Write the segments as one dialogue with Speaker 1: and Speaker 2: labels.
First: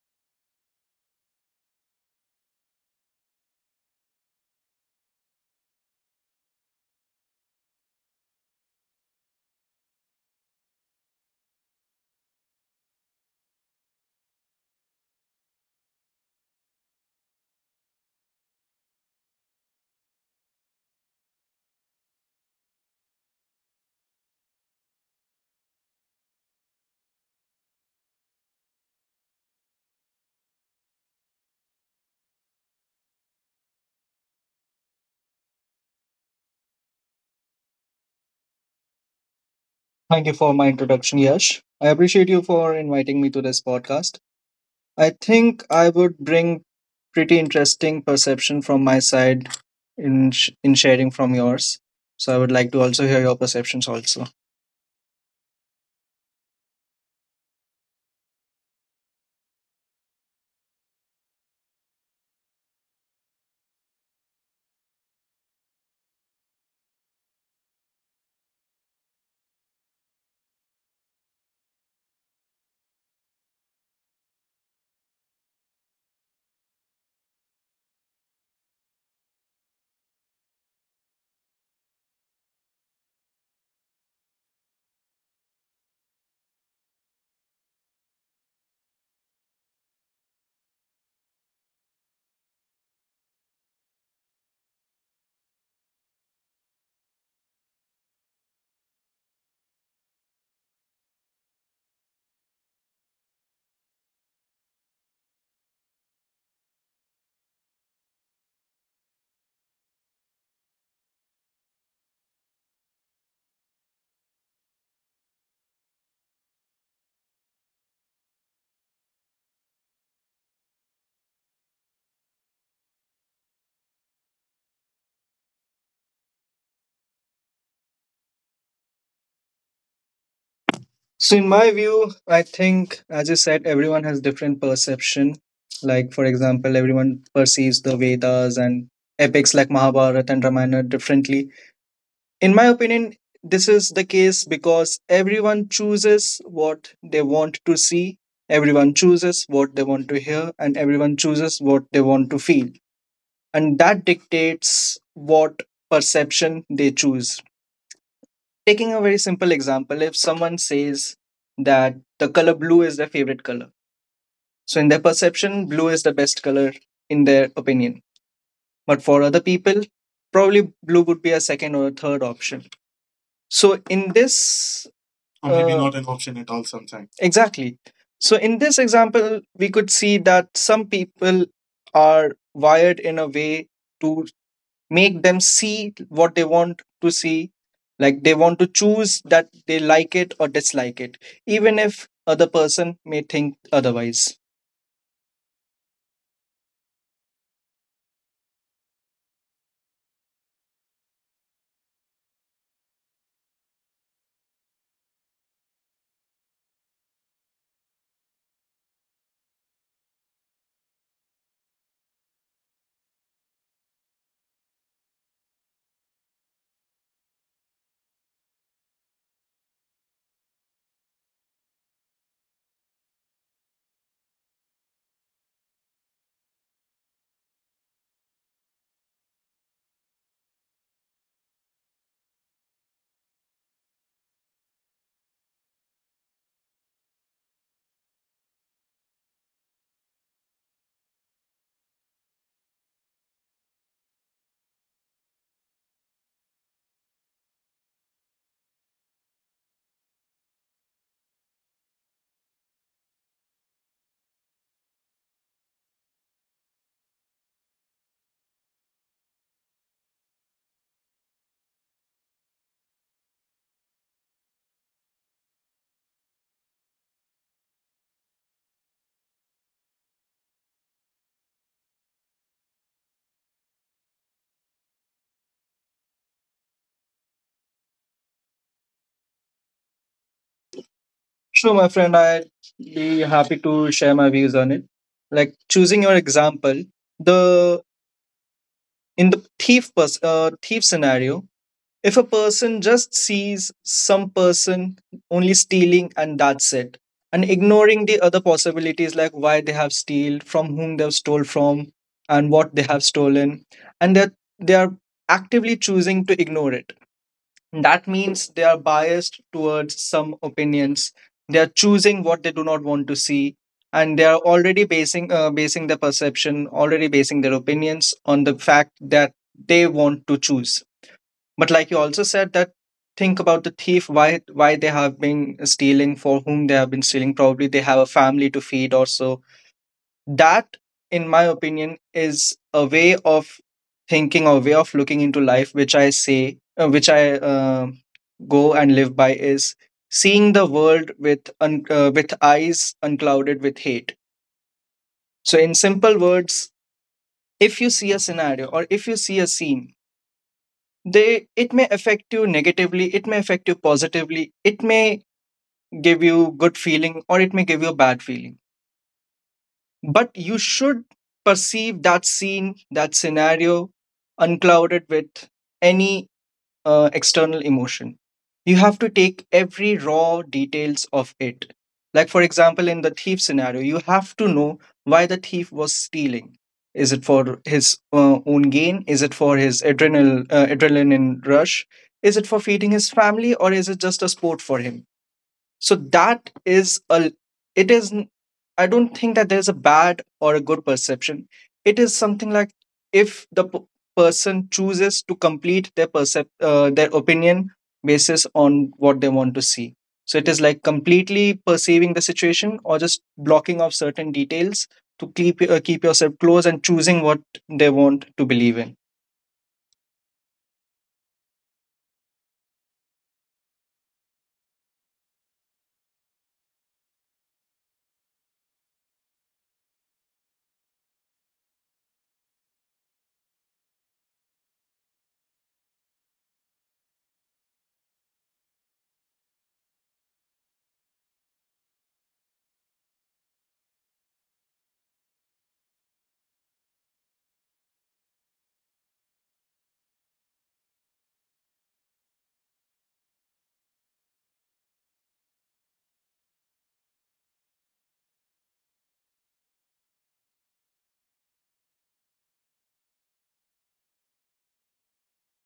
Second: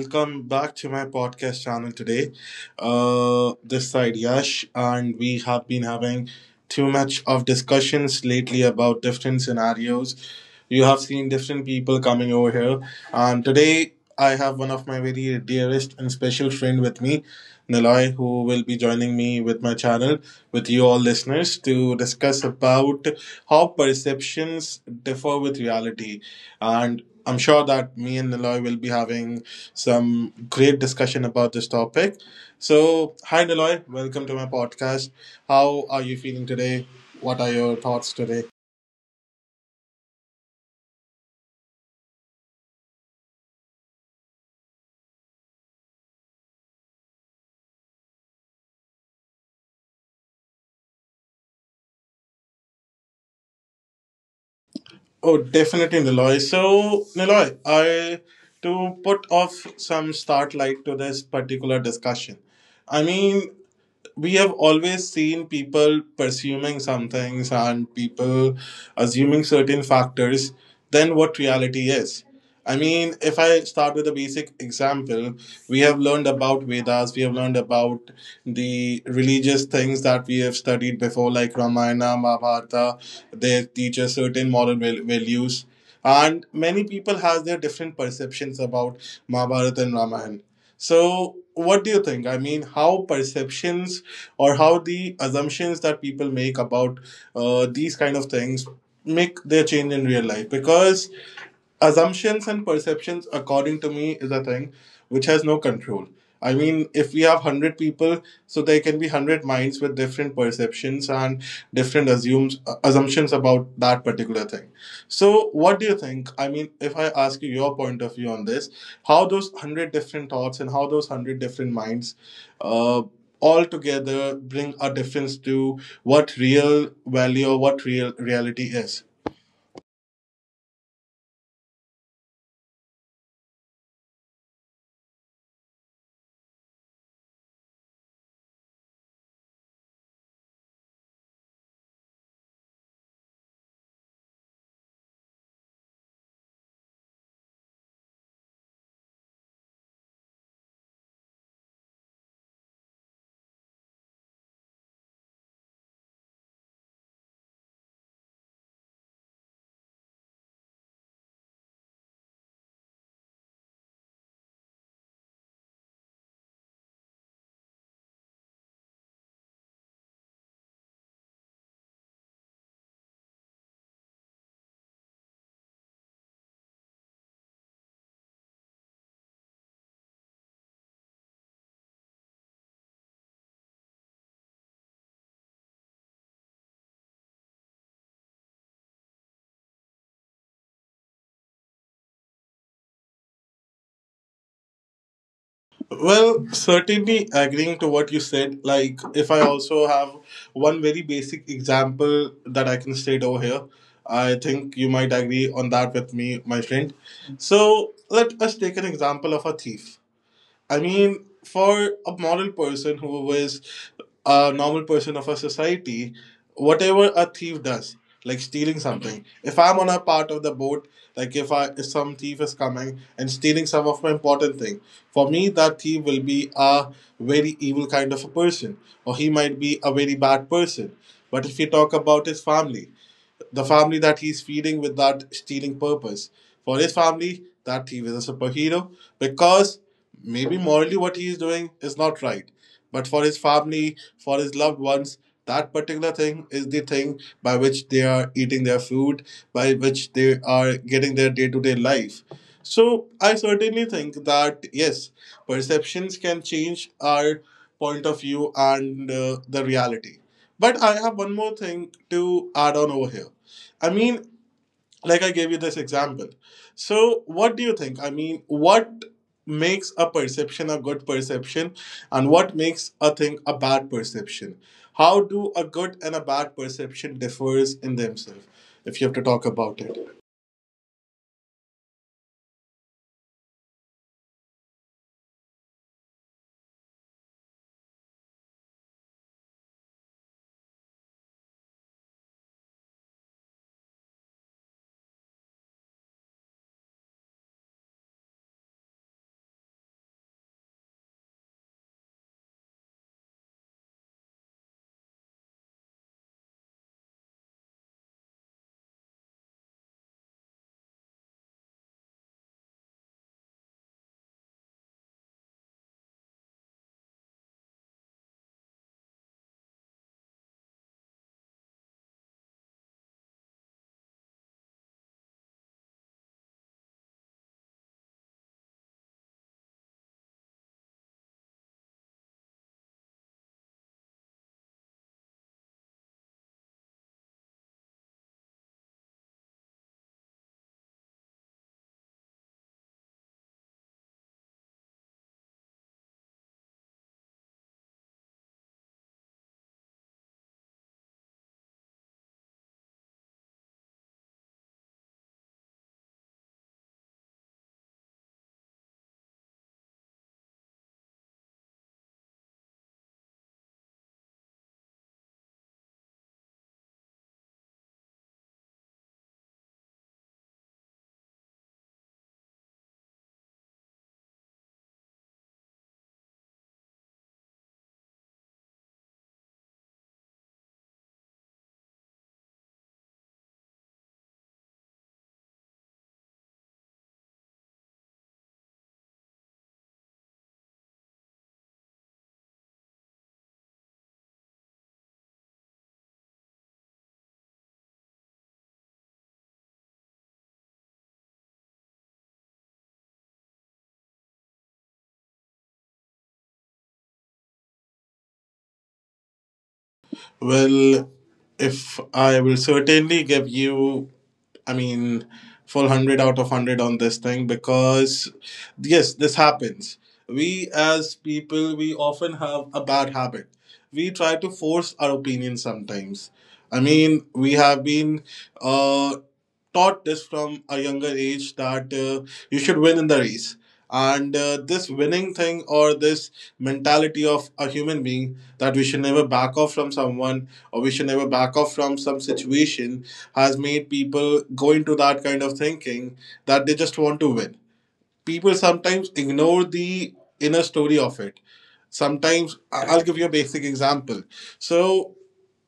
Speaker 1: Welcome back to my podcast channel today. This side Yash, and we have been having too much of discussions lately about different scenarios. You have seen different people coming over here, and today I have one of my very dearest and special friend with me, Niloy, who will be joining me with my channel with you all listeners to discuss about how perceptions differ with reality, and I'm sure that me and Niloy will be having some great discussion about this topic. So, hi Niloy, welcome to my podcast. How are you feeling today? What are your thoughts today?
Speaker 2: Thank you for my introduction, Yash. I appreciate you for inviting me to this podcast. I think I would bring pretty interesting perception from my side in sharing from yours. So I would like to also hear your perceptions also.
Speaker 1: Oh, definitely, Niloy. So, Niloy, I to put off some start light to this particular discussion. I mean, we have always seen people pursuing some things and people assuming certain factors than what reality is. I mean, if I start with a basic example, we have learned about Vedas, we have learned about the religious things that we have studied before, like Ramayana, Mahabharata. They teach us certain values, and many people has their different perceptions about Mahabharata and Ramayana. So, what do you think? I mean, how perceptions or how the assumptions that people make about these kind of things make their change in real life? Because assumptions and perceptions, according to me, is a thing which has no control. I mean, if we have 100 people, so there can be 100 minds with different perceptions and assumptions about that particular thing. So, what do you think? I mean, if I ask you your point of view on this, how those hundred different thoughts and how those hundred different minds uh, all together bring a difference to what real value or what real reality is.
Speaker 2: So in my view, I think as you said, everyone has different perception. Like for example, everyone perceives the Vedas and epics like Mahabharata and Ramayana differently. In my opinion, this is the case because everyone chooses what they want to see, everyone chooses what they want to hear, and everyone chooses what they want to feel. And that dictates what perception they choose. Taking a very simple example, if someone says that the color blue is their favorite color, so in their perception, blue is the best color in their opinion. But for other people, probably blue would be a second or a third option. So in this Uh, Exactly. So in this example, we could see that some people are wired in a way to make them see what they want to see. Like they want to choose that they like it or dislike it, even if other person may think otherwise.
Speaker 1: Well, certainly agreeing to what you said. Like, if I also have one very basic example that I can state over here, I think you might agree on that with me, my friend. So, let us take an example of a thief. I mean, for a moral person who is a normal person of a society, whatever a thief does, like stealing something, if I'm on a part of the boat, like if some thief is coming and stealing some of my important thing, for me that thief will be a very evil kind of a person, or he might be a very bad person. But if you talk about his family, the family that he's feeding with that stealing purpose. For his family, that he was a superhero because maybe morally what he is doing is not right. But for his family, for his loved ones, that particular thing is the thing by which they are eating their food, by which they are getting their day to day life. So I certainly think that yes, perceptions can change our point of view and the reality. But I have one more thing to add on over here. I mean, like I gave you this example. So, what do you think? I mean, what makes a perception a good perception, and what makes a thing a bad perception? How do a good and a bad perception differs in themselves if you have to talk about it?
Speaker 2: True, my friend, I'd be happy to share my views on it. Like choosing your example, the in the thief scenario, if a person just sees some person only stealing and that's it, and ignoring the other possibilities like why they have steal, from whom they've stole from, and what they have stolen, and that they are actively choosing to ignore it. That means they are biased towards some opinions. They are choosing what they do not want to see, and they are already basing their perception, already basing their opinions on the fact that they want to choose. But like you also said that, think about the thief, why they have been stealing, for whom they have been stealing, probably they have a family to feed or so. That, in my opinion, is a way of thinking or way of looking into life, which I go and live by, is seeing the world with with eyes unclouded with hate. So in simple words, if you see a scenario or if you see a scene, they it may affect you negatively, it may affect you positively, it may give you good feeling or it may give you a bad feeling, but you should perceive that scene, that scenario, unclouded with any external emotion. You have to take every raw details of it. Like for example, in the thief scenario, you have to know why the thief was stealing. Is it for his own gain? Is it for his adrenaline rush? Is it for feeding his family, or is it just a sport for him? So that is a it is n- I don't think that there's a bad or a good perception. It is something like, if the person chooses to complete their opinion basis on what they want to see. So it is like completely perceiving the situation, or just blocking off certain details to keep yourself close, and choosing what they want to believe in.
Speaker 1: Well, if I will certainly give you I mean, full 100 out of 100 on this thing because, yes, this happens. We as people, we often have a bad habit. We try to force our opinion sometimes. I mean, we have been uh, taught this from a younger age that you should win in the race. And this winning thing or this mentality of a human being that we should never back off from someone or we should never back off from some situation has made people go into that kind of thinking that they just want to win. People sometimes ignore the inner story of it. Sometimes I'll give you a basic example. So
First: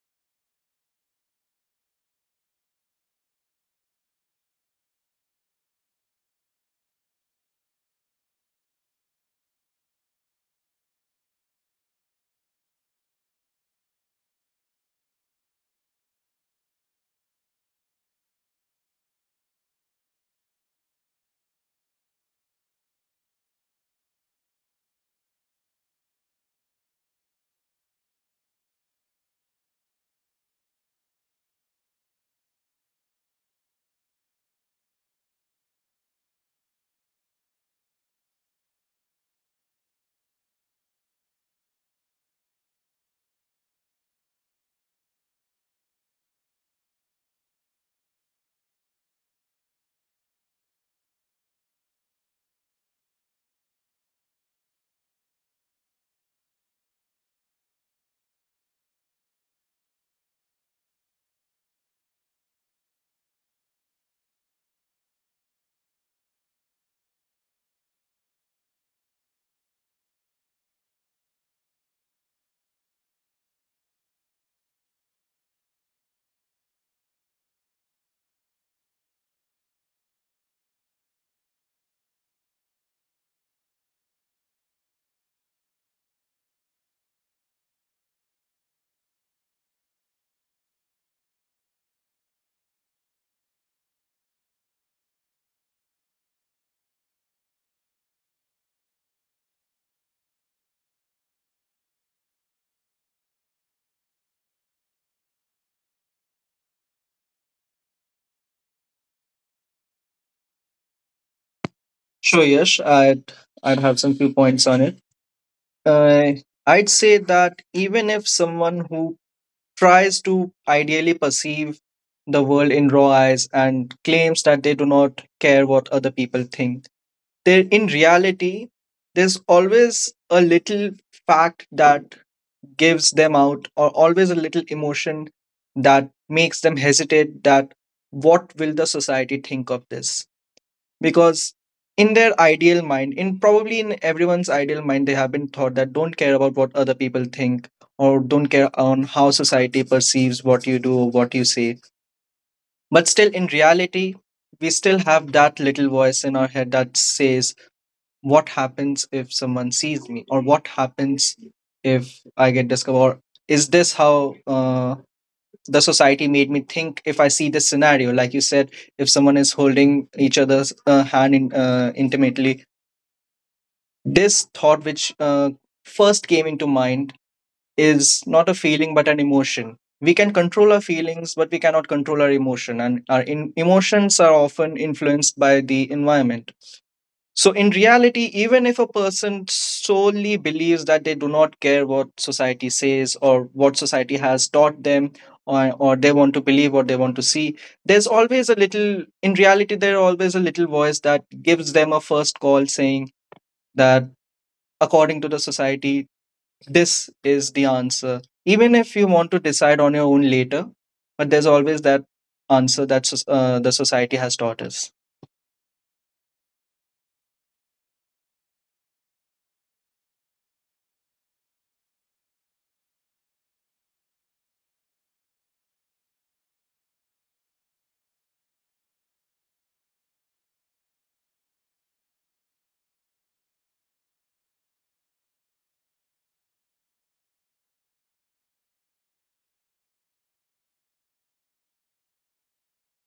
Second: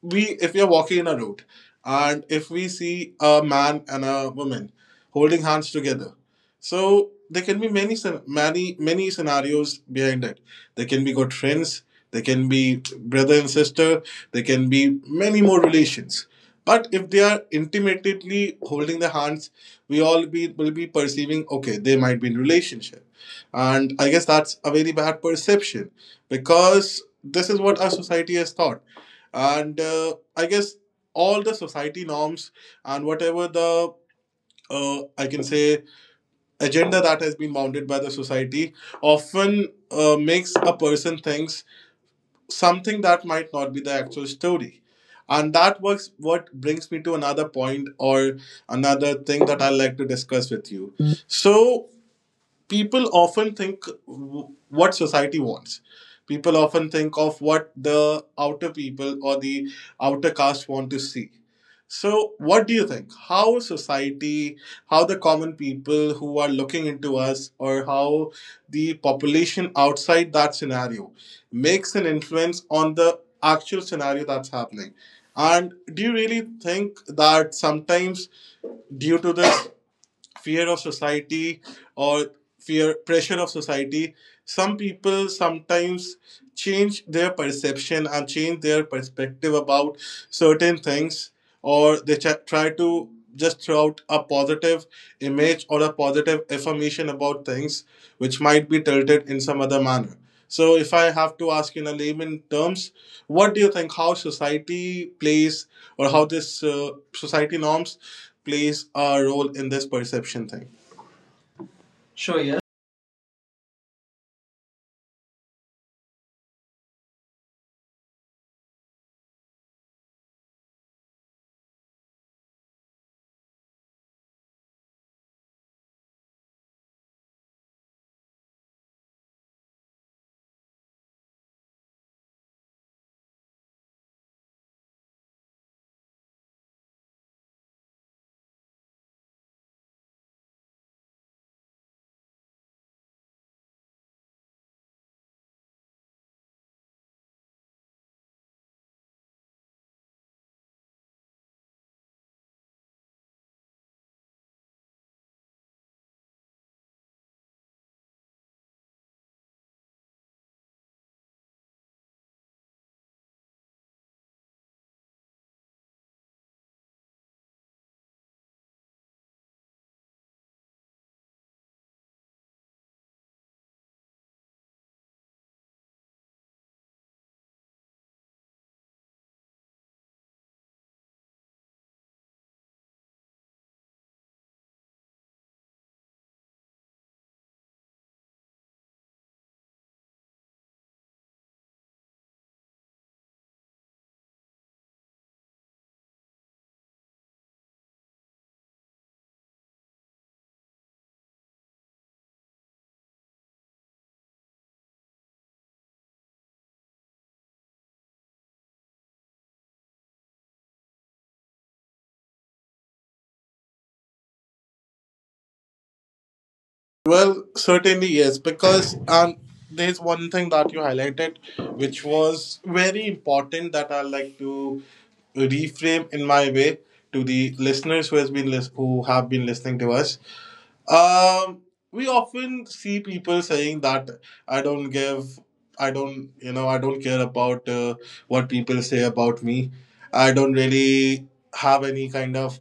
Speaker 1: we if we are walking in a road and if we see a man and a woman holding hands together, so there can be many scenarios behind it. There can be good friends, there can be brother and sister, there can be many more relations. But if they are intimately holding the hands, we all be will be perceiving okay they might be in relationship, and I guess that's a very bad perception because this is what our society has thought. And I guess all the society norms and whatever the I can say agenda that has been mounted by the society often makes a person thinks something that might not be the actual story. And that works what brings me to another point or another thing that I like to discuss with you. So people often think what society wants. People often think of what the outer people or the outer caste want to see. So, what do you think? How society, how the common people who are looking into us, or how the population outside that scenario makes an influence on the actual scenario that's happening? And do you really think that sometimes, due to this fear of society or fear pressure of society, some people sometimes change their perception and change their perspective about certain things, or they try to just throw out a positive image or a positive affirmation about things which might be tilted in some other manner. So if I have to ask in a layman terms, what do you think how society plays or how this society norms plays a role in this perception thing?
Speaker 2: Sure, yes, I'd have some few points on it. uh, I'd say that even if someone who tries to ideally perceive the world in raw eyes and claims that they do not care what other people think. There, in reality, there's always a little fact that gives them out, or always a little emotion that makes them hesitate. That, what will the society think of this? Because in probably in everyone's ideal mind, they have been taught that don't care about what other people think, or don't care on how society perceives what you do or what you say. But still, in reality, we still have that little voice in our head that says, what happens if someone sees me, or what happens if I get discovered, or is this how the society made me think. If I see this scenario, like you said, if someone is holding each other's hand in, intimately. This thought, which first came into mind, is not a feeling but an emotion. We can control our feelings, but we cannot control our emotion, and our emotions are often influenced by the environment. So, in reality, even if a person solely believes that they do not care what society says or what society has taught them, or they want to believe what they want to see, there's always a little, in reality, there's always a little voice that gives them a first call, saying that according to the society, this is the answer. Even if you want to decide on your own later, but there's always that answer that the society has taught us.
Speaker 1: Well, certainly yes, because there's one thing that you highlighted, which was very important that I like to reframe in my way to the listeners who who have been listening to us. Um, we often see people saying that I don't give, I don't, you know, I don't care about what people say about me. I don't really have any kind of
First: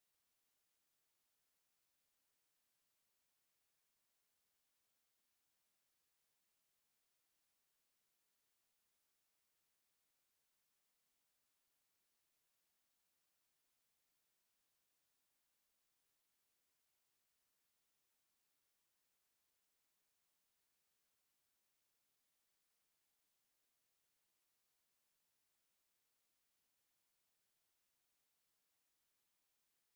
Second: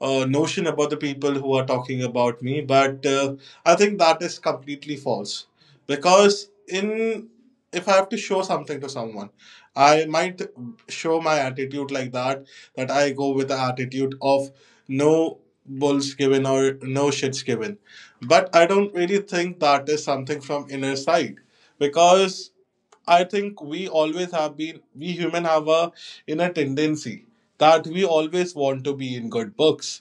Speaker 1: notion about the people who are talking about me. But I think that is completely false because in if I have to show something to someone, I might show my attitude like that. That I go with the attitude of no bulls given or no shits given. But I don't really think that is something from inner side because I think we always have been we human have a inner tendency that we always want to be in good books.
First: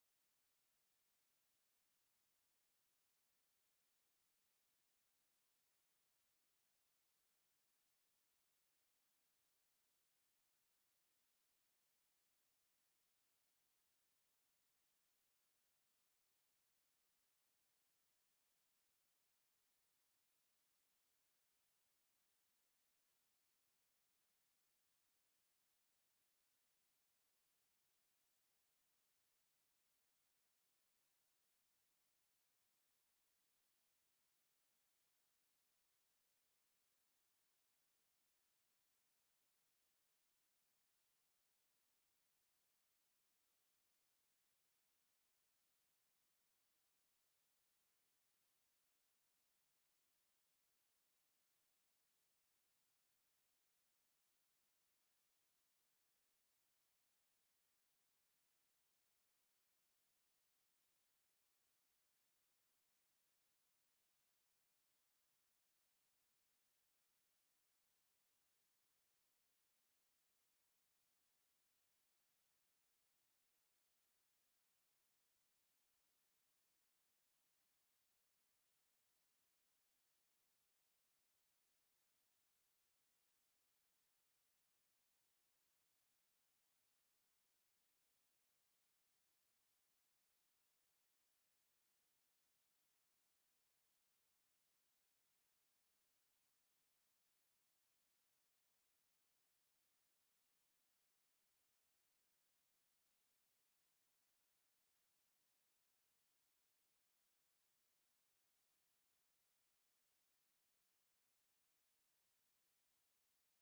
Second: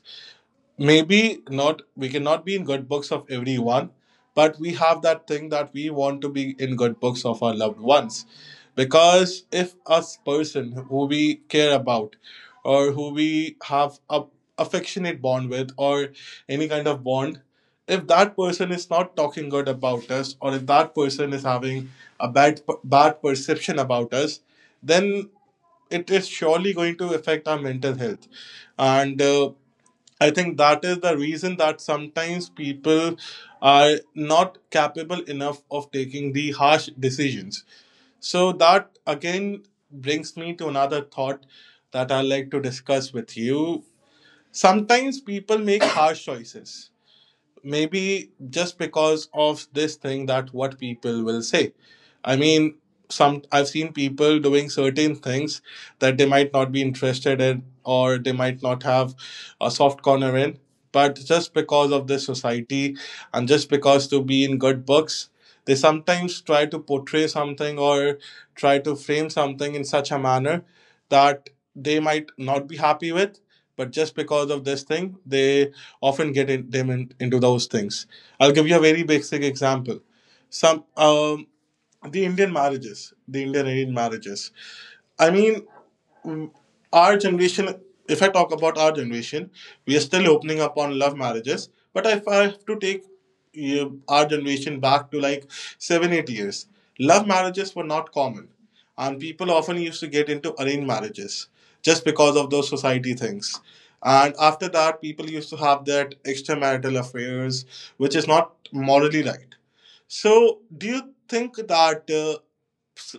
Speaker 1: Maybe not, we cannot be in good books of everyone, but we have that thing that we want to be in good books of our loved ones. Because if us person who we care about or who we have a affectionate bond with or any kind of bond, if that person is not talking good about us or if that person is having a bad perception about us, then it is surely going to affect our mental health. And I think that is the reason that sometimes people are not capable enough of taking the harsh decisions. So, that again brings me to another thought that I like to discuss with you. Sometimes people make harsh choices, maybe just because of this thing that what people will say. I mean, some I've seen people doing certain things that they might not be interested in or they might not have a soft corner in. But just because of the society and just because to be in good books, they sometimes try to portray something or try to frame something in such a manner that they might not be happy with. But just because of this thing, they often get in, them in, into those things. I'll give you a very basic example. Some the Indian marriages, the Indian arranged marriages. I mean, mm, our generation, if I talk about our generation, we are still opening up on love marriages. But if I have to take our generation back to like 7, 8 years, love marriages were not common. And people often used to get into arranged marriages just because of those society things. And after that, people used to have that extramarital affairs, which is not morally right. So, do you think that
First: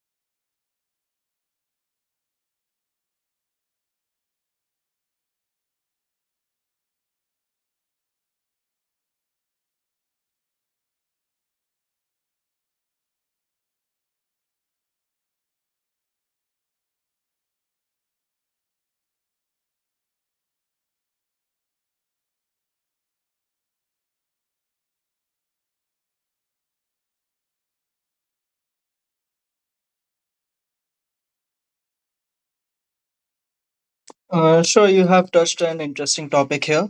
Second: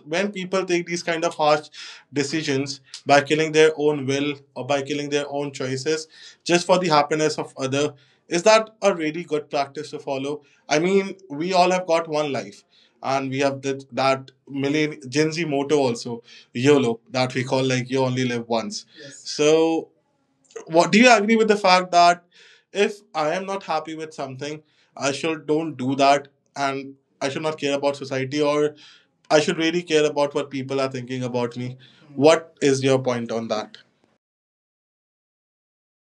Speaker 1: when people take these kind of harsh decisions by killing their own will or by killing their own choices just for the happiness of other, is that a really good practice to follow? I mean, we all have got one life, and we have that million gen Z motto also, YOLO, that we call like you only live once. Yes. So, what do you agree with the fact that if I am not happy with something, I should don't do that, and I should not care about society, or I should really care about what people are thinking about me. What is your point on that?
Speaker 2: Sure, you have touched an interesting topic here.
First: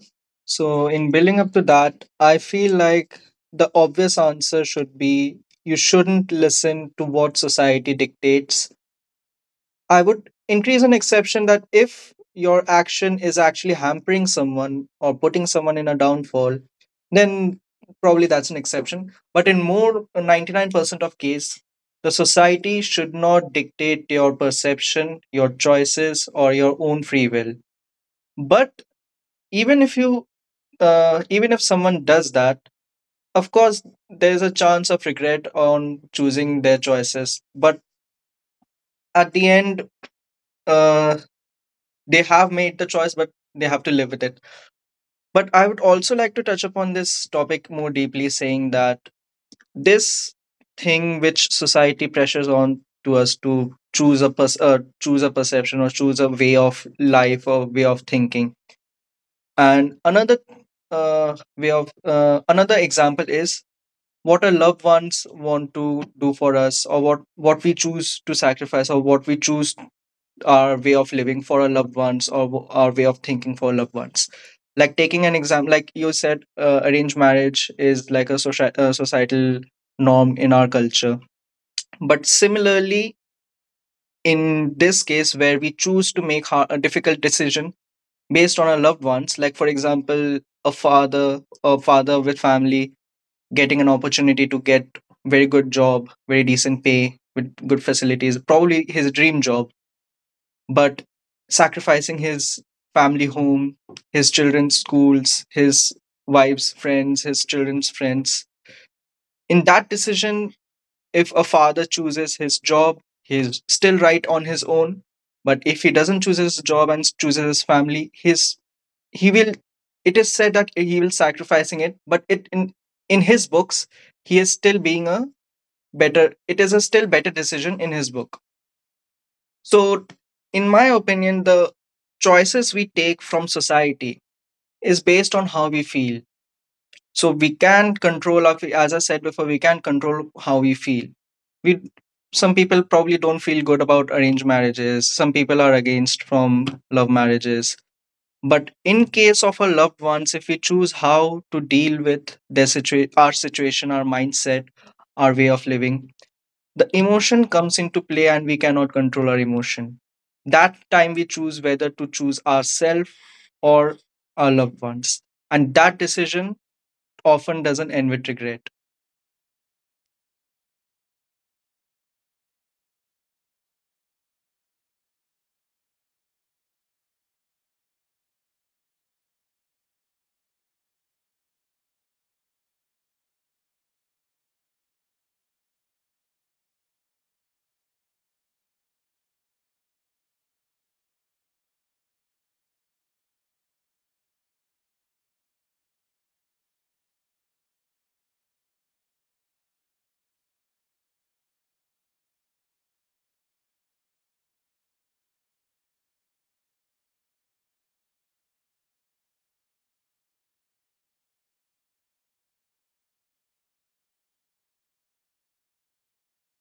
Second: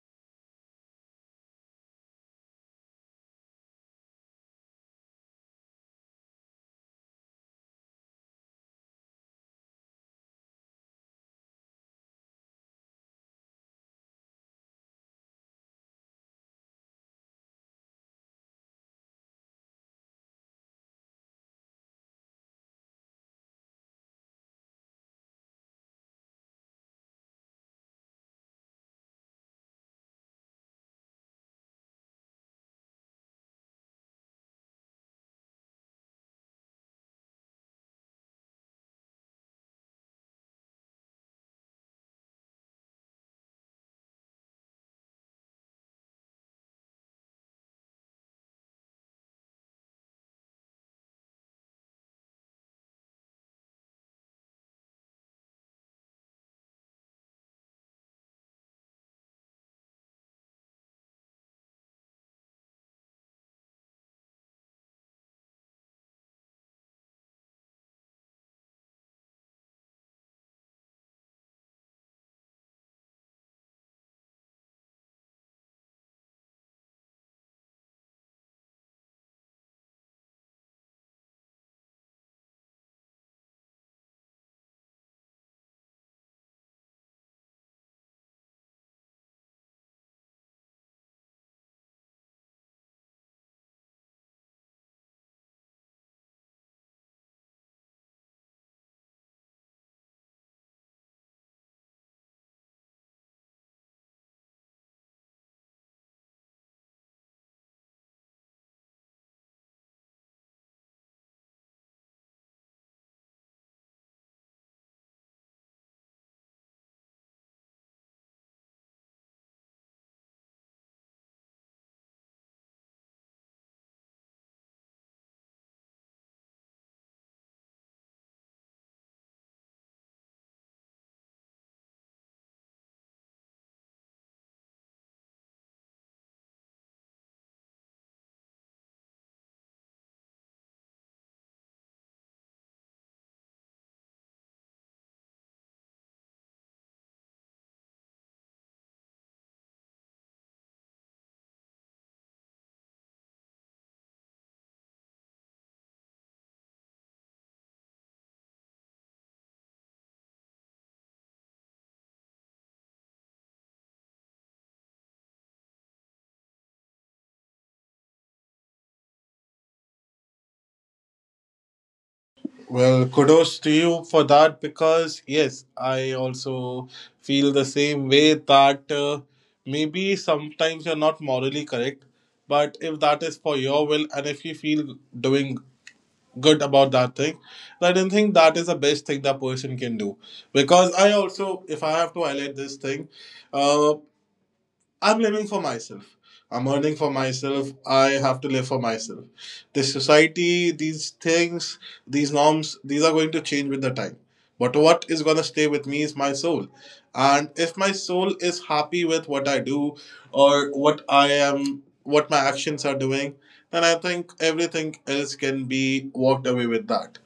Speaker 2: So, in building up to that, I feel like the obvious answer should be, you shouldn't listen to what society dictates. I would increase an exception that if your action is actually hampering someone or putting someone in a downfall, then probably that's an exception. But in more 99% of case, the society should not dictate your perception, your choices, or your own free will. But even if you, even if someone does that, of course, there is a chance of regret on choosing their choices. But at the end, uh, they have made the choice, but they have to live with it. But I would also like to touch upon this topic more deeply, saying that this thing which society pressures on to us to choose a choose a perception, or choose a way of life or way of thinking. And another way of another example is what our loved ones want to do for us, or what we choose to sacrifice, or what we choose, our way of living for our loved ones, or our way of thinking for loved ones. Like taking an exam, like you said, arranged marriage is like a societal norm in our culture. But similarly, in this case where we choose to make har a difficult decision based on our loved ones, like for example, a father a father with family getting an opportunity to get very good job, very decent pay with good facilities, probably his dream job, but sacrificing his family home, his children's schools, his wife's friends, his children's friends. In that decision, if a father chooses his job, he's still right on his own. But if he doesn't choose his job and chooses his family, his he will it is said that he will sacrificing it, but it in his books, he is still being a better it is a still better decision in his book. So, in my opinion, the choices we take from society is based on how we feel. So, we can control, our, as I said before, we can control how we feel. We Some people probably don't feel good about arranged marriages. Some people are against from love marriages. But in case of our loved ones, if we choose how to deal with our situation, our mindset, our way of living, the emotion comes into play, and we cannot control our emotion. That time we choose whether to choose ourselves or our loved ones, and that decision often doesn't end with regret.
Speaker 1: Well, kudos to you for that because, yes, I also feel the same way that maybe sometimes you're not morally correct, but if that is for your will and if you feel doing good about that thing, then I don't think that is the best thing that person can do. Because I also, if I have to highlight this thing, uh, I'm living for myself. I'm earning for myself. I have to live for myself. This society, these things, these norms, these are going to change with the time. But what is going to stay with me is my soul. And if my soul is happy with what I do or what I am, what my actions are doing, then I think everything else can be walked away with that.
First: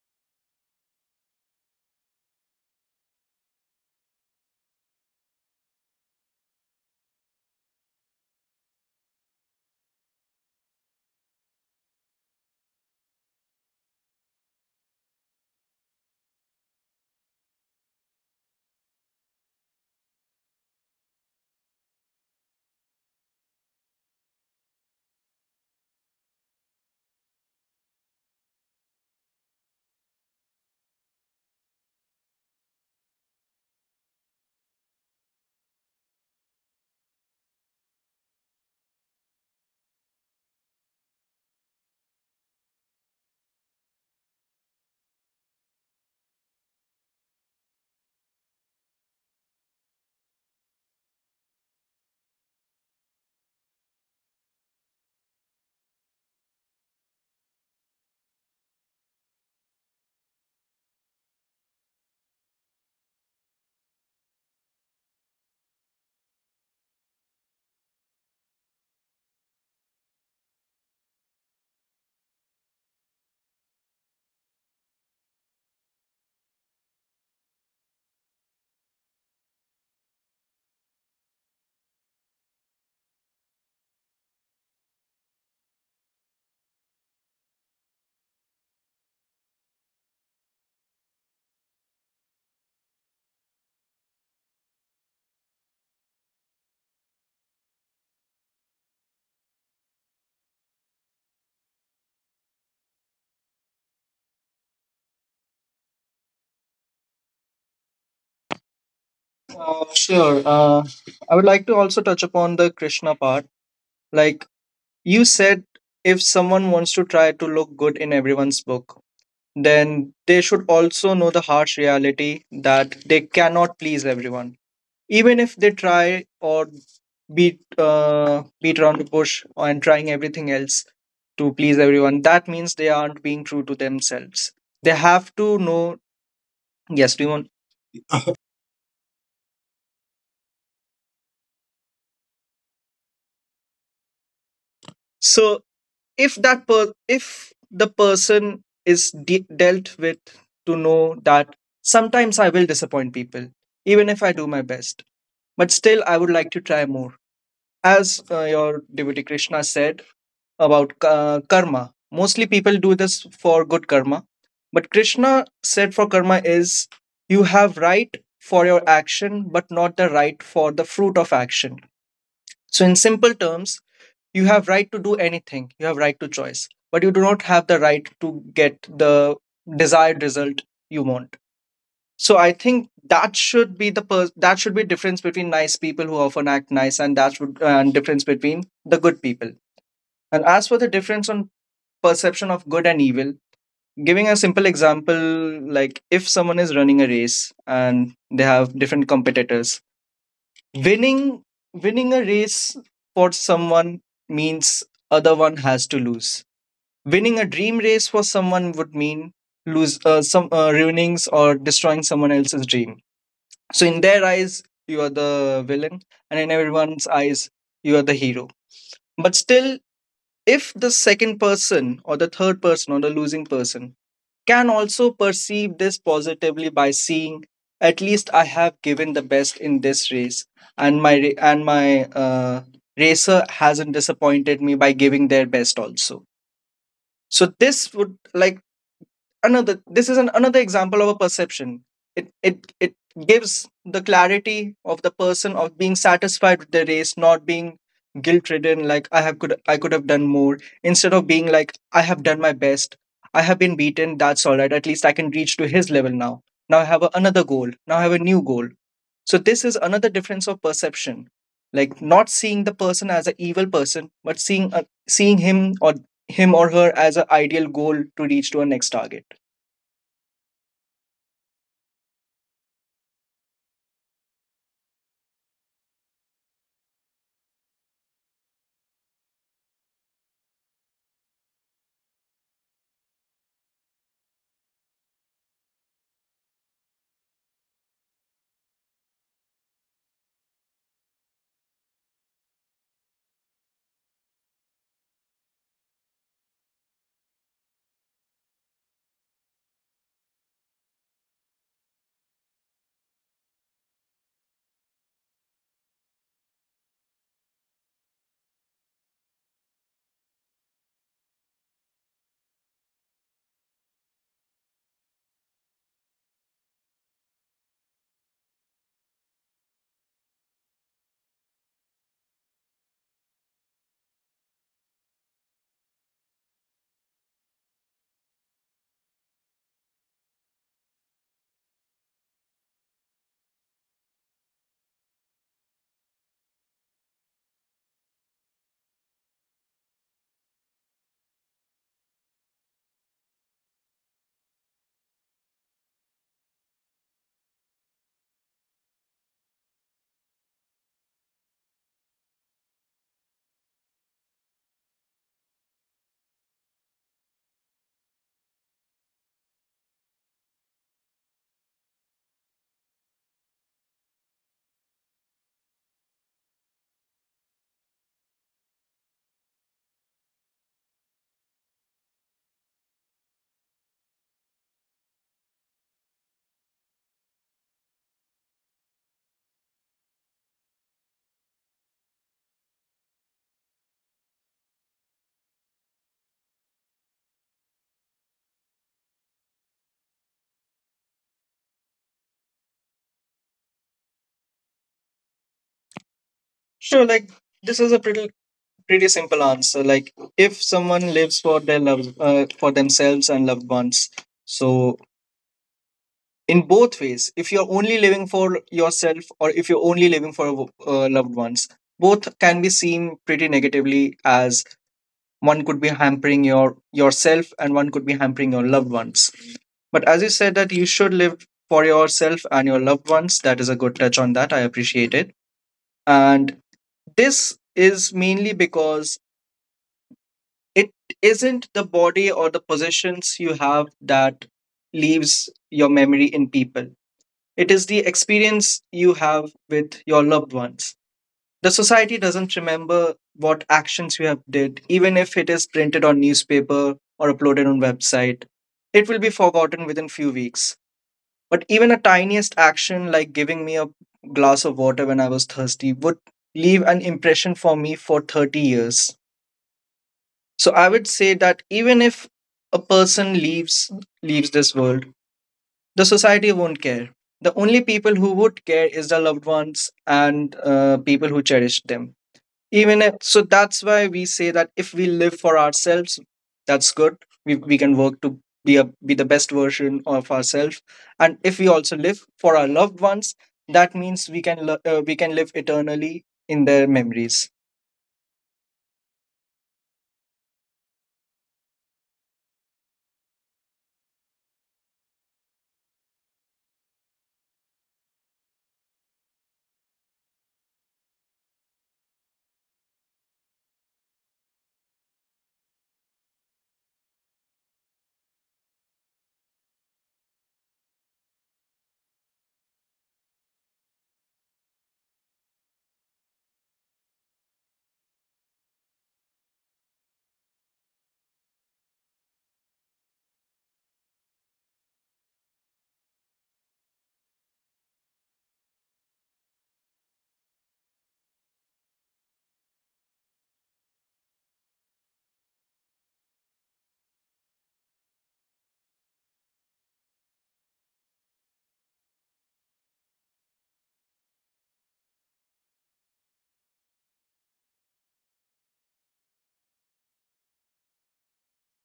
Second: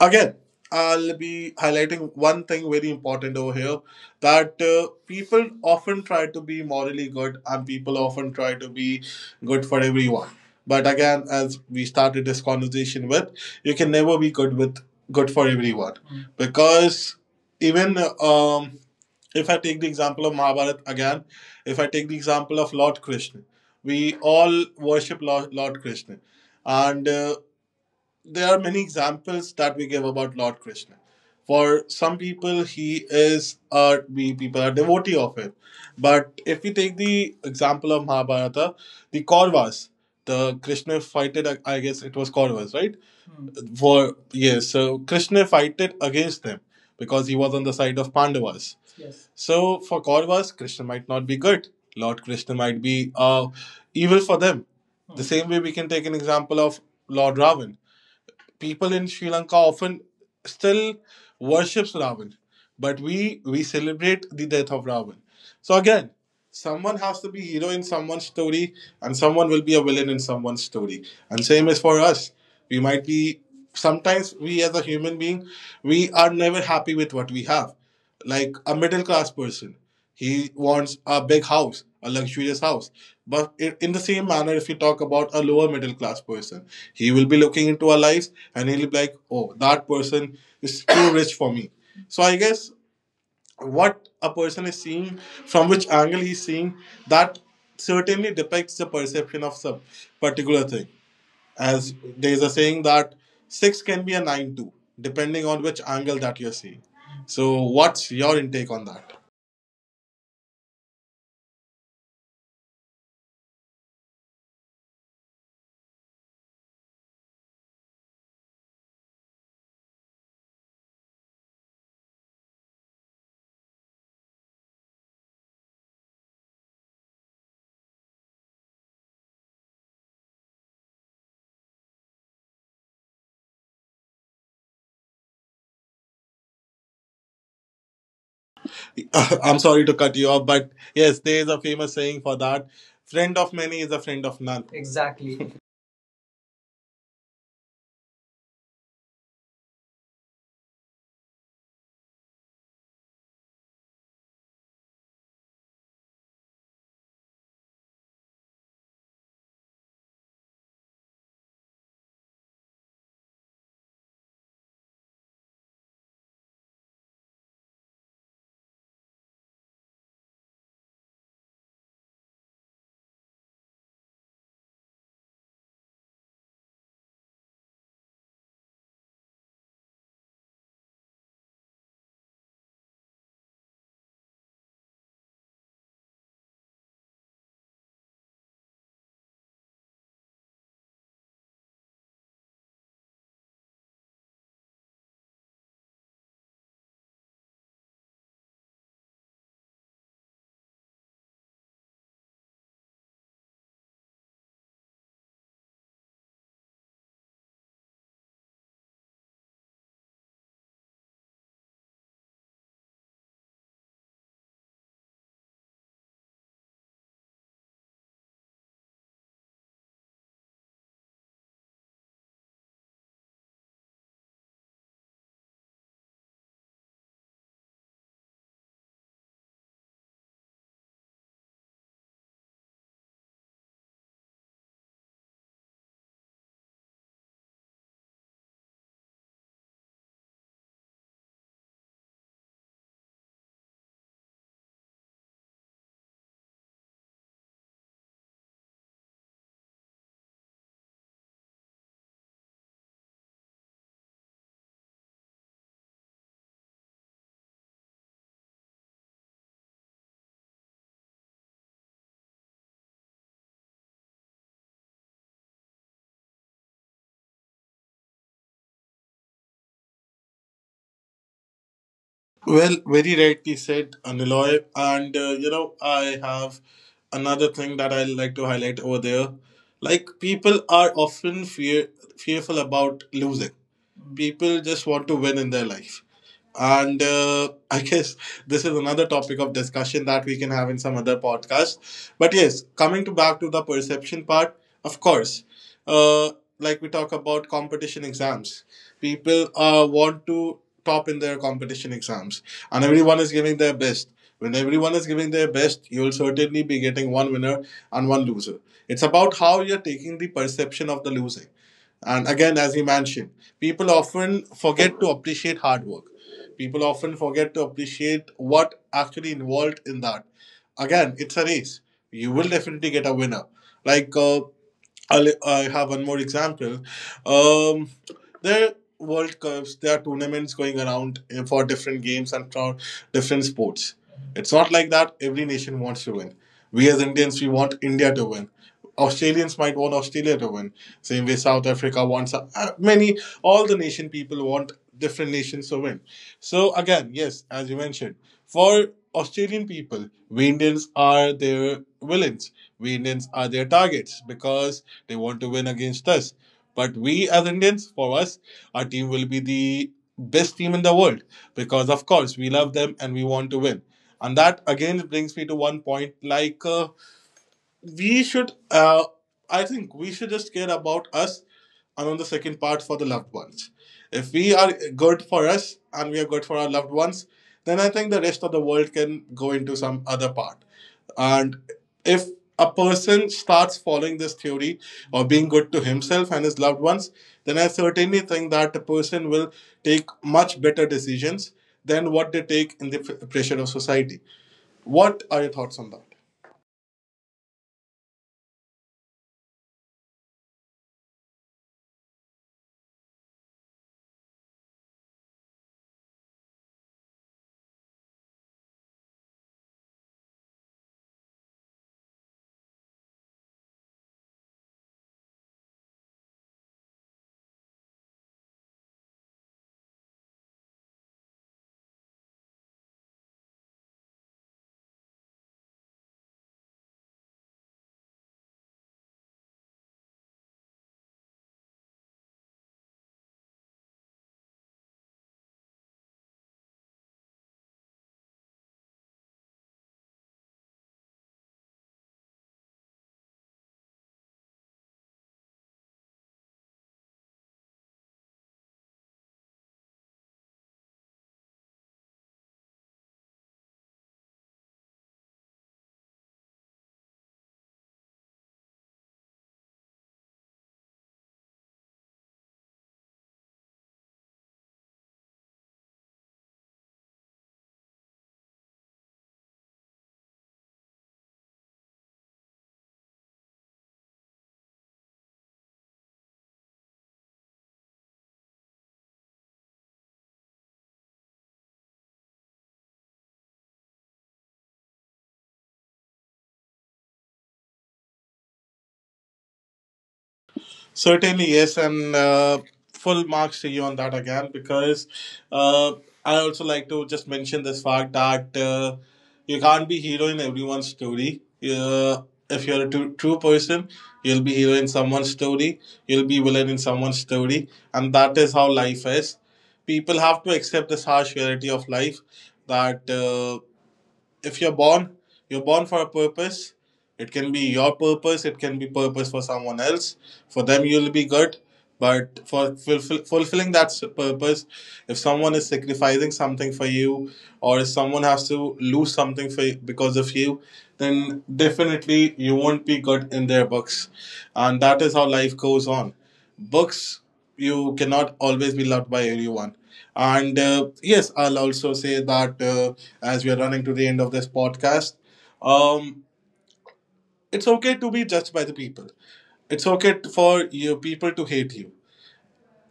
Speaker 1: Again, I'll be highlighting one thing very important over here that people often try to be morally good and people often try to be good for everyone. But again, as we started this conversation with, you can never be good with good for everyone because even if I take the example of Mahabharata again, if I take the example of Lord Krishna, we all worship Lord Krishna, and there are many examples that we give about Lord Krishna. For some people, he is a we people are devotee of him. But if we take the example of Mahabharata, the Kauravas, the Krishna fighted. I guess it was Kauravas, right? For yes, so Krishna fighted against them because he was on the side of Pandavas. So for Kauravas, Krishna might not be good. Lord Krishna might be evil for them. The same way we can take an example of Lord Ravan, people in Sri Lanka often still worships Ravan, but we celebrate the death of Ravan. So again, someone has to be hero in someone's story, and someone will be a villain in someone's story. And same is for us. We might be sometimes we as a human being we are never happy with what we have, like a middle class person. He wants a big house, a luxurious house. But in the same manner, if you talk about a lower middle class person, he will be looking into our lives and he'll be like, oh, that person is too rich for me. So I guess what a person is seeing, from which angle he's seeing, that certainly depicts the perception of some particular thing. As there's a saying that six can be a nine too, depending on which angle that you're seeing. So, what's your intake on that?
Speaker 2: Sure, I would like to also touch upon the Krishna part. Like you said, if someone wants to try to look good in everyone's book, then they should also know the harsh reality that they cannot please everyone, even if they try or beat around the bush and trying everything else to please everyone. That means they aren't being true to themselves. They have to know. Yes, demon.
Speaker 1: I'm sorry to cut you off, but yes, there is a famous saying for that. Friend of many is a friend of none. Exactly.
Speaker 2: So if if the person is dealt with to know that sometimes I will disappoint people even if I do my best, but still I would like to try more. As your devotee Krishna said about karma. Mostly people do this for good karma. But Krishna said for karma is, you have right for your action, but not the right for the fruit of action. So, in simple terms, you have right to do anything, you have right to choice, but you do not have the right to get the desired result you want. So I think that should be the that should be difference between nice people who often act nice, and that should and difference between the good people. And as for the difference on perception of good and evil. Giving a simple example, like if someone is running a race and they have different competitors, winning winning a race for someone means other one has to lose. Winning a dream race for someone would mean lose some ruining or destroying someone else's dream. So in their eyes, you are the villain, and in everyone's eyes, you are the hero. But still, if the second person or the third person or the losing person can also perceive this positively by seeing at least I have given the best in this race, and my racer hasn't disappointed me by giving their best also. So this would like another, this is another example of a perception. It gives the clarity of the person of being satisfied with the race, not being guilt ridden, like I could have done more, instead of being like I have done my best. I have been beaten, that's all right. At least I can reach to his level now. Now I have another goal. Now I have a new goal. So this is another difference of perception, like not seeing the person as an evil person but seeing him or her as an ideal goal to reach to a next target.
Speaker 1: Well, very rightly said, Aniloy. And you know, I have another thing that I like to highlight over there. Like people are often fearful about losing. People just want to win in their life. And I guess this is another topic of discussion that we can have in some other podcast. But yes, coming to back to the perception part, of course, uh, like we talk about competition exams, people want to top in their competition exams, and everyone is giving their best. When everyone is giving their best, you will certainly be getting one winner and one loser. It's about how you're taking the perception of the losing. And again, as you mentioned, people often forget to appreciate hard work. People often forget to appreciate what actually involved in that. Again, it's a race. You will definitely get a winner. Like I have one more example. Um, there are World Cups, there are tournaments going around for different games and for different sports. It's not like that every nation wants to win. We as Indians, we want India to win. Australians might want Australia to win. Same way South Africa wants many, all the nation people want different nations to win. So, again, yes, as you mentioned, for Australian people, we Indians are their villains. We Indians are their targets because they want to win against us. But we as Indians, for us, our team will be the best team in the world because, of course, we love them and we want to win. And that again brings me to one point, like. We should I think we should just care about us, and on the second part for the loved ones, if we are good for us and we are good for our loved ones, then I think the rest of the world can go into some other part. And if a person starts following this theory or being good to himself and his loved ones, then I certainly think that the person will take much better decisions than what they take in the pressure of society. What are your thoughts on that?
Speaker 2: Sure, like this is a pretty simple answer. Like if someone lives for their loved for themselves and loved ones, so in both ways, if you're only living for yourself or if you're only living for loved ones, both can be seen pretty negatively as one could be hampering yourself and one could be hampering your loved ones. But as you said that you should live for yourself and your loved ones, that is a good touch on that. I appreciate it. And this is mainly because it isn't the body or the possessions you have that leaves your memory in people. It is the experience you have with your loved ones. The society doesn't remember what actions you have did, even if it is printed on newspaper or uploaded on website. It will be forgotten within few weeks. But even a tiniest action like giving me a glass of water when I was thirsty would leave an impression for me for 30 years. So I would say that even if a person leaves this world, the society won't care. The only people who would care is the loved ones and people who cherish them. Even if, so, that's why we say that if we live for ourselves, that's good. We can work to be the best version of ourselves, and if we also live for our loved ones, that means we can live eternally in their memories.
Speaker 1: Certainly, yes, and full marks to you on that again because uh, I also like to just mention this fact that you can't be hero in everyone's story. If you're a true person, you'll be hero in someone's story, you'll be villain in someone's story, and that is how life is. People have to accept this harsh reality of life that. If you're born, you're born for a purpose. It can be your purpose. It can be purpose for someone else. For them, you'll be good. But for fulfilling that purpose, if someone is sacrificing something for you, or if someone has to lose something for you, because of you, then definitely you won't be good in their books, and that is how life goes on books. You cannot always be loved by everyone. And yes, I'll also say that as we are running to the end of this podcast, um, it's okay to be judged by the people, it's okay for you people to hate you.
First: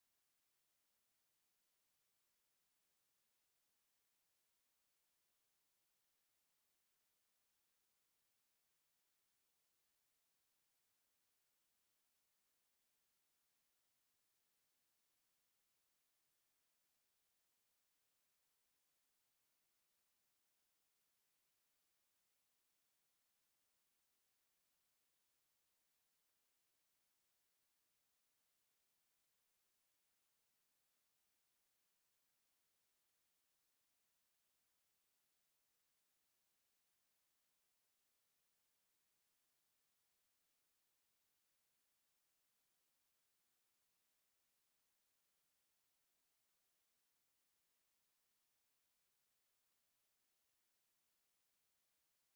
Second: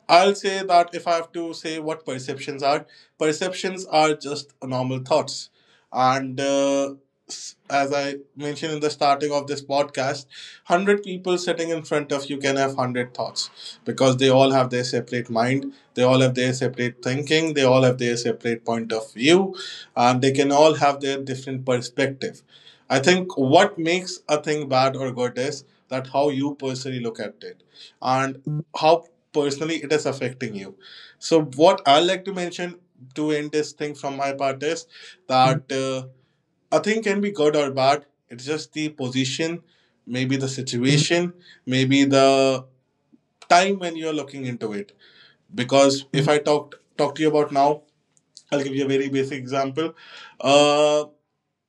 Speaker 1: I'll say that if I have to say what perceptions are just normal thoughts. And as I mentioned in the starting of this podcast, 100 people sitting in front of you can have 100 thoughts because they all have their separate mind, they all have their separate thinking, they all have their separate point of view, and they can all have their different perspective. I think what makes a thing bad or good is that how you personally look at it, and how personally it is affecting you. So what I like to mention to end this thing from my part is that a thing can be good or bad, it's just the position, maybe the situation, maybe the time when you're looking into it. Because if I talk to you about now, I'll give you a very basic example. uh,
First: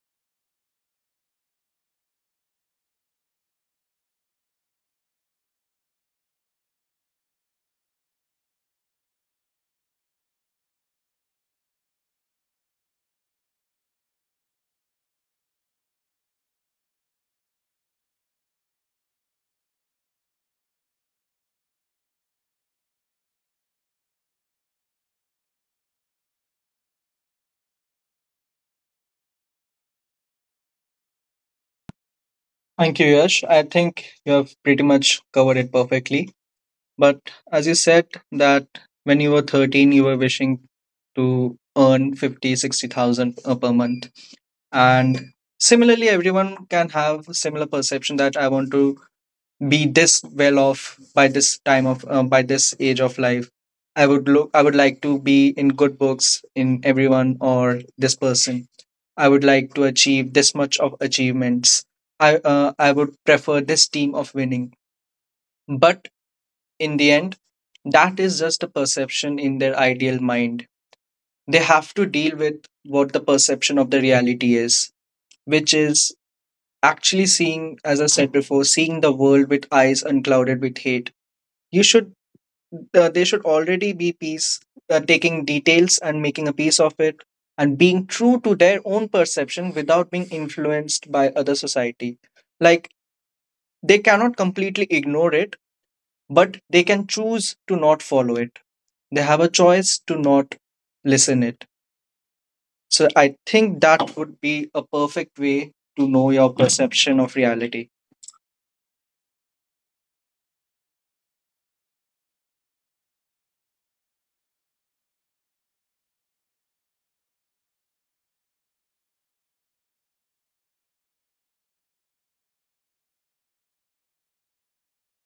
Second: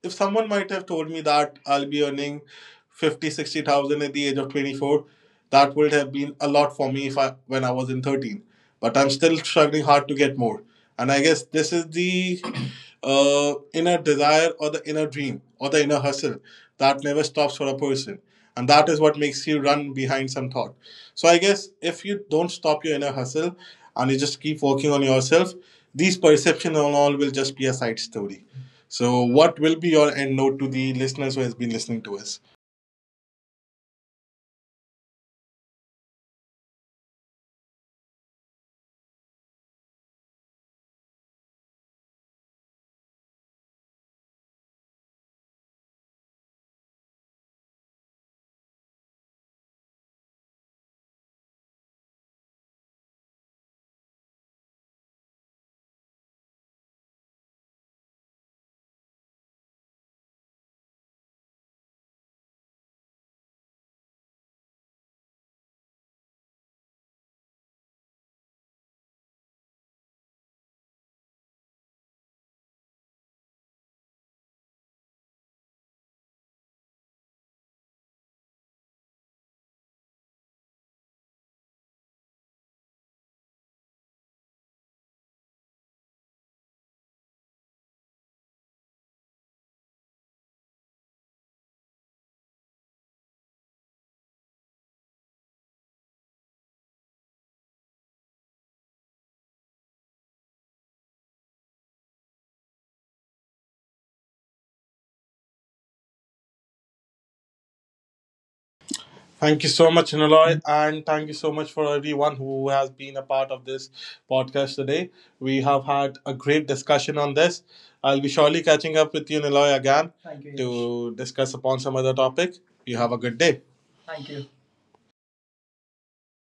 Speaker 1: if someone might have told me that I'll be earning 50, 60,000 at the age of 24, that would have been a lot for me if when I was in 13. But I'm still struggling hard to get more. And I guess this is the inner desire or the inner dream or the inner hustle that never stops for a person. And that is what makes you run behind some thought. So I guess if you don't stop your inner hustle and you just keep working on yourself, these perceptions and all will just be a side story. So, what will be your end note to the listeners who has been listening to us?
Speaker 2: Thank you, Yash. I think you have pretty much covered it perfectly. But as you said that when you were 13, you were wishing to earn 50, 60,000 per month. And similarly, everyone can have similar perception that I want to be this well off by this age of life. I would like to be in good books in everyone or this person. I would like to achieve this much of achievements. I would prefer this team of winning. But in the end, that is just a perception in their ideal mind. They have to deal with what the perception of the reality is, which is actually seeing, as I said before, seeing the world with eyes unclouded with hate. You should, they should already be piece taking details and making a piece of it, and being true to their own perception without being influenced by other society. Like they cannot completely ignore it, but they can choose to not follow it. They have a choice to not listen it. So I think that would be a perfect way to know your perception of reality.
Speaker 1: Thank you so much, Naloy, and thank you so much for everyone who has been a part of this podcast today. We have had a great discussion on this. I'll be surely catching up with you, Niloy, again to discuss upon some other topic. You have a good day.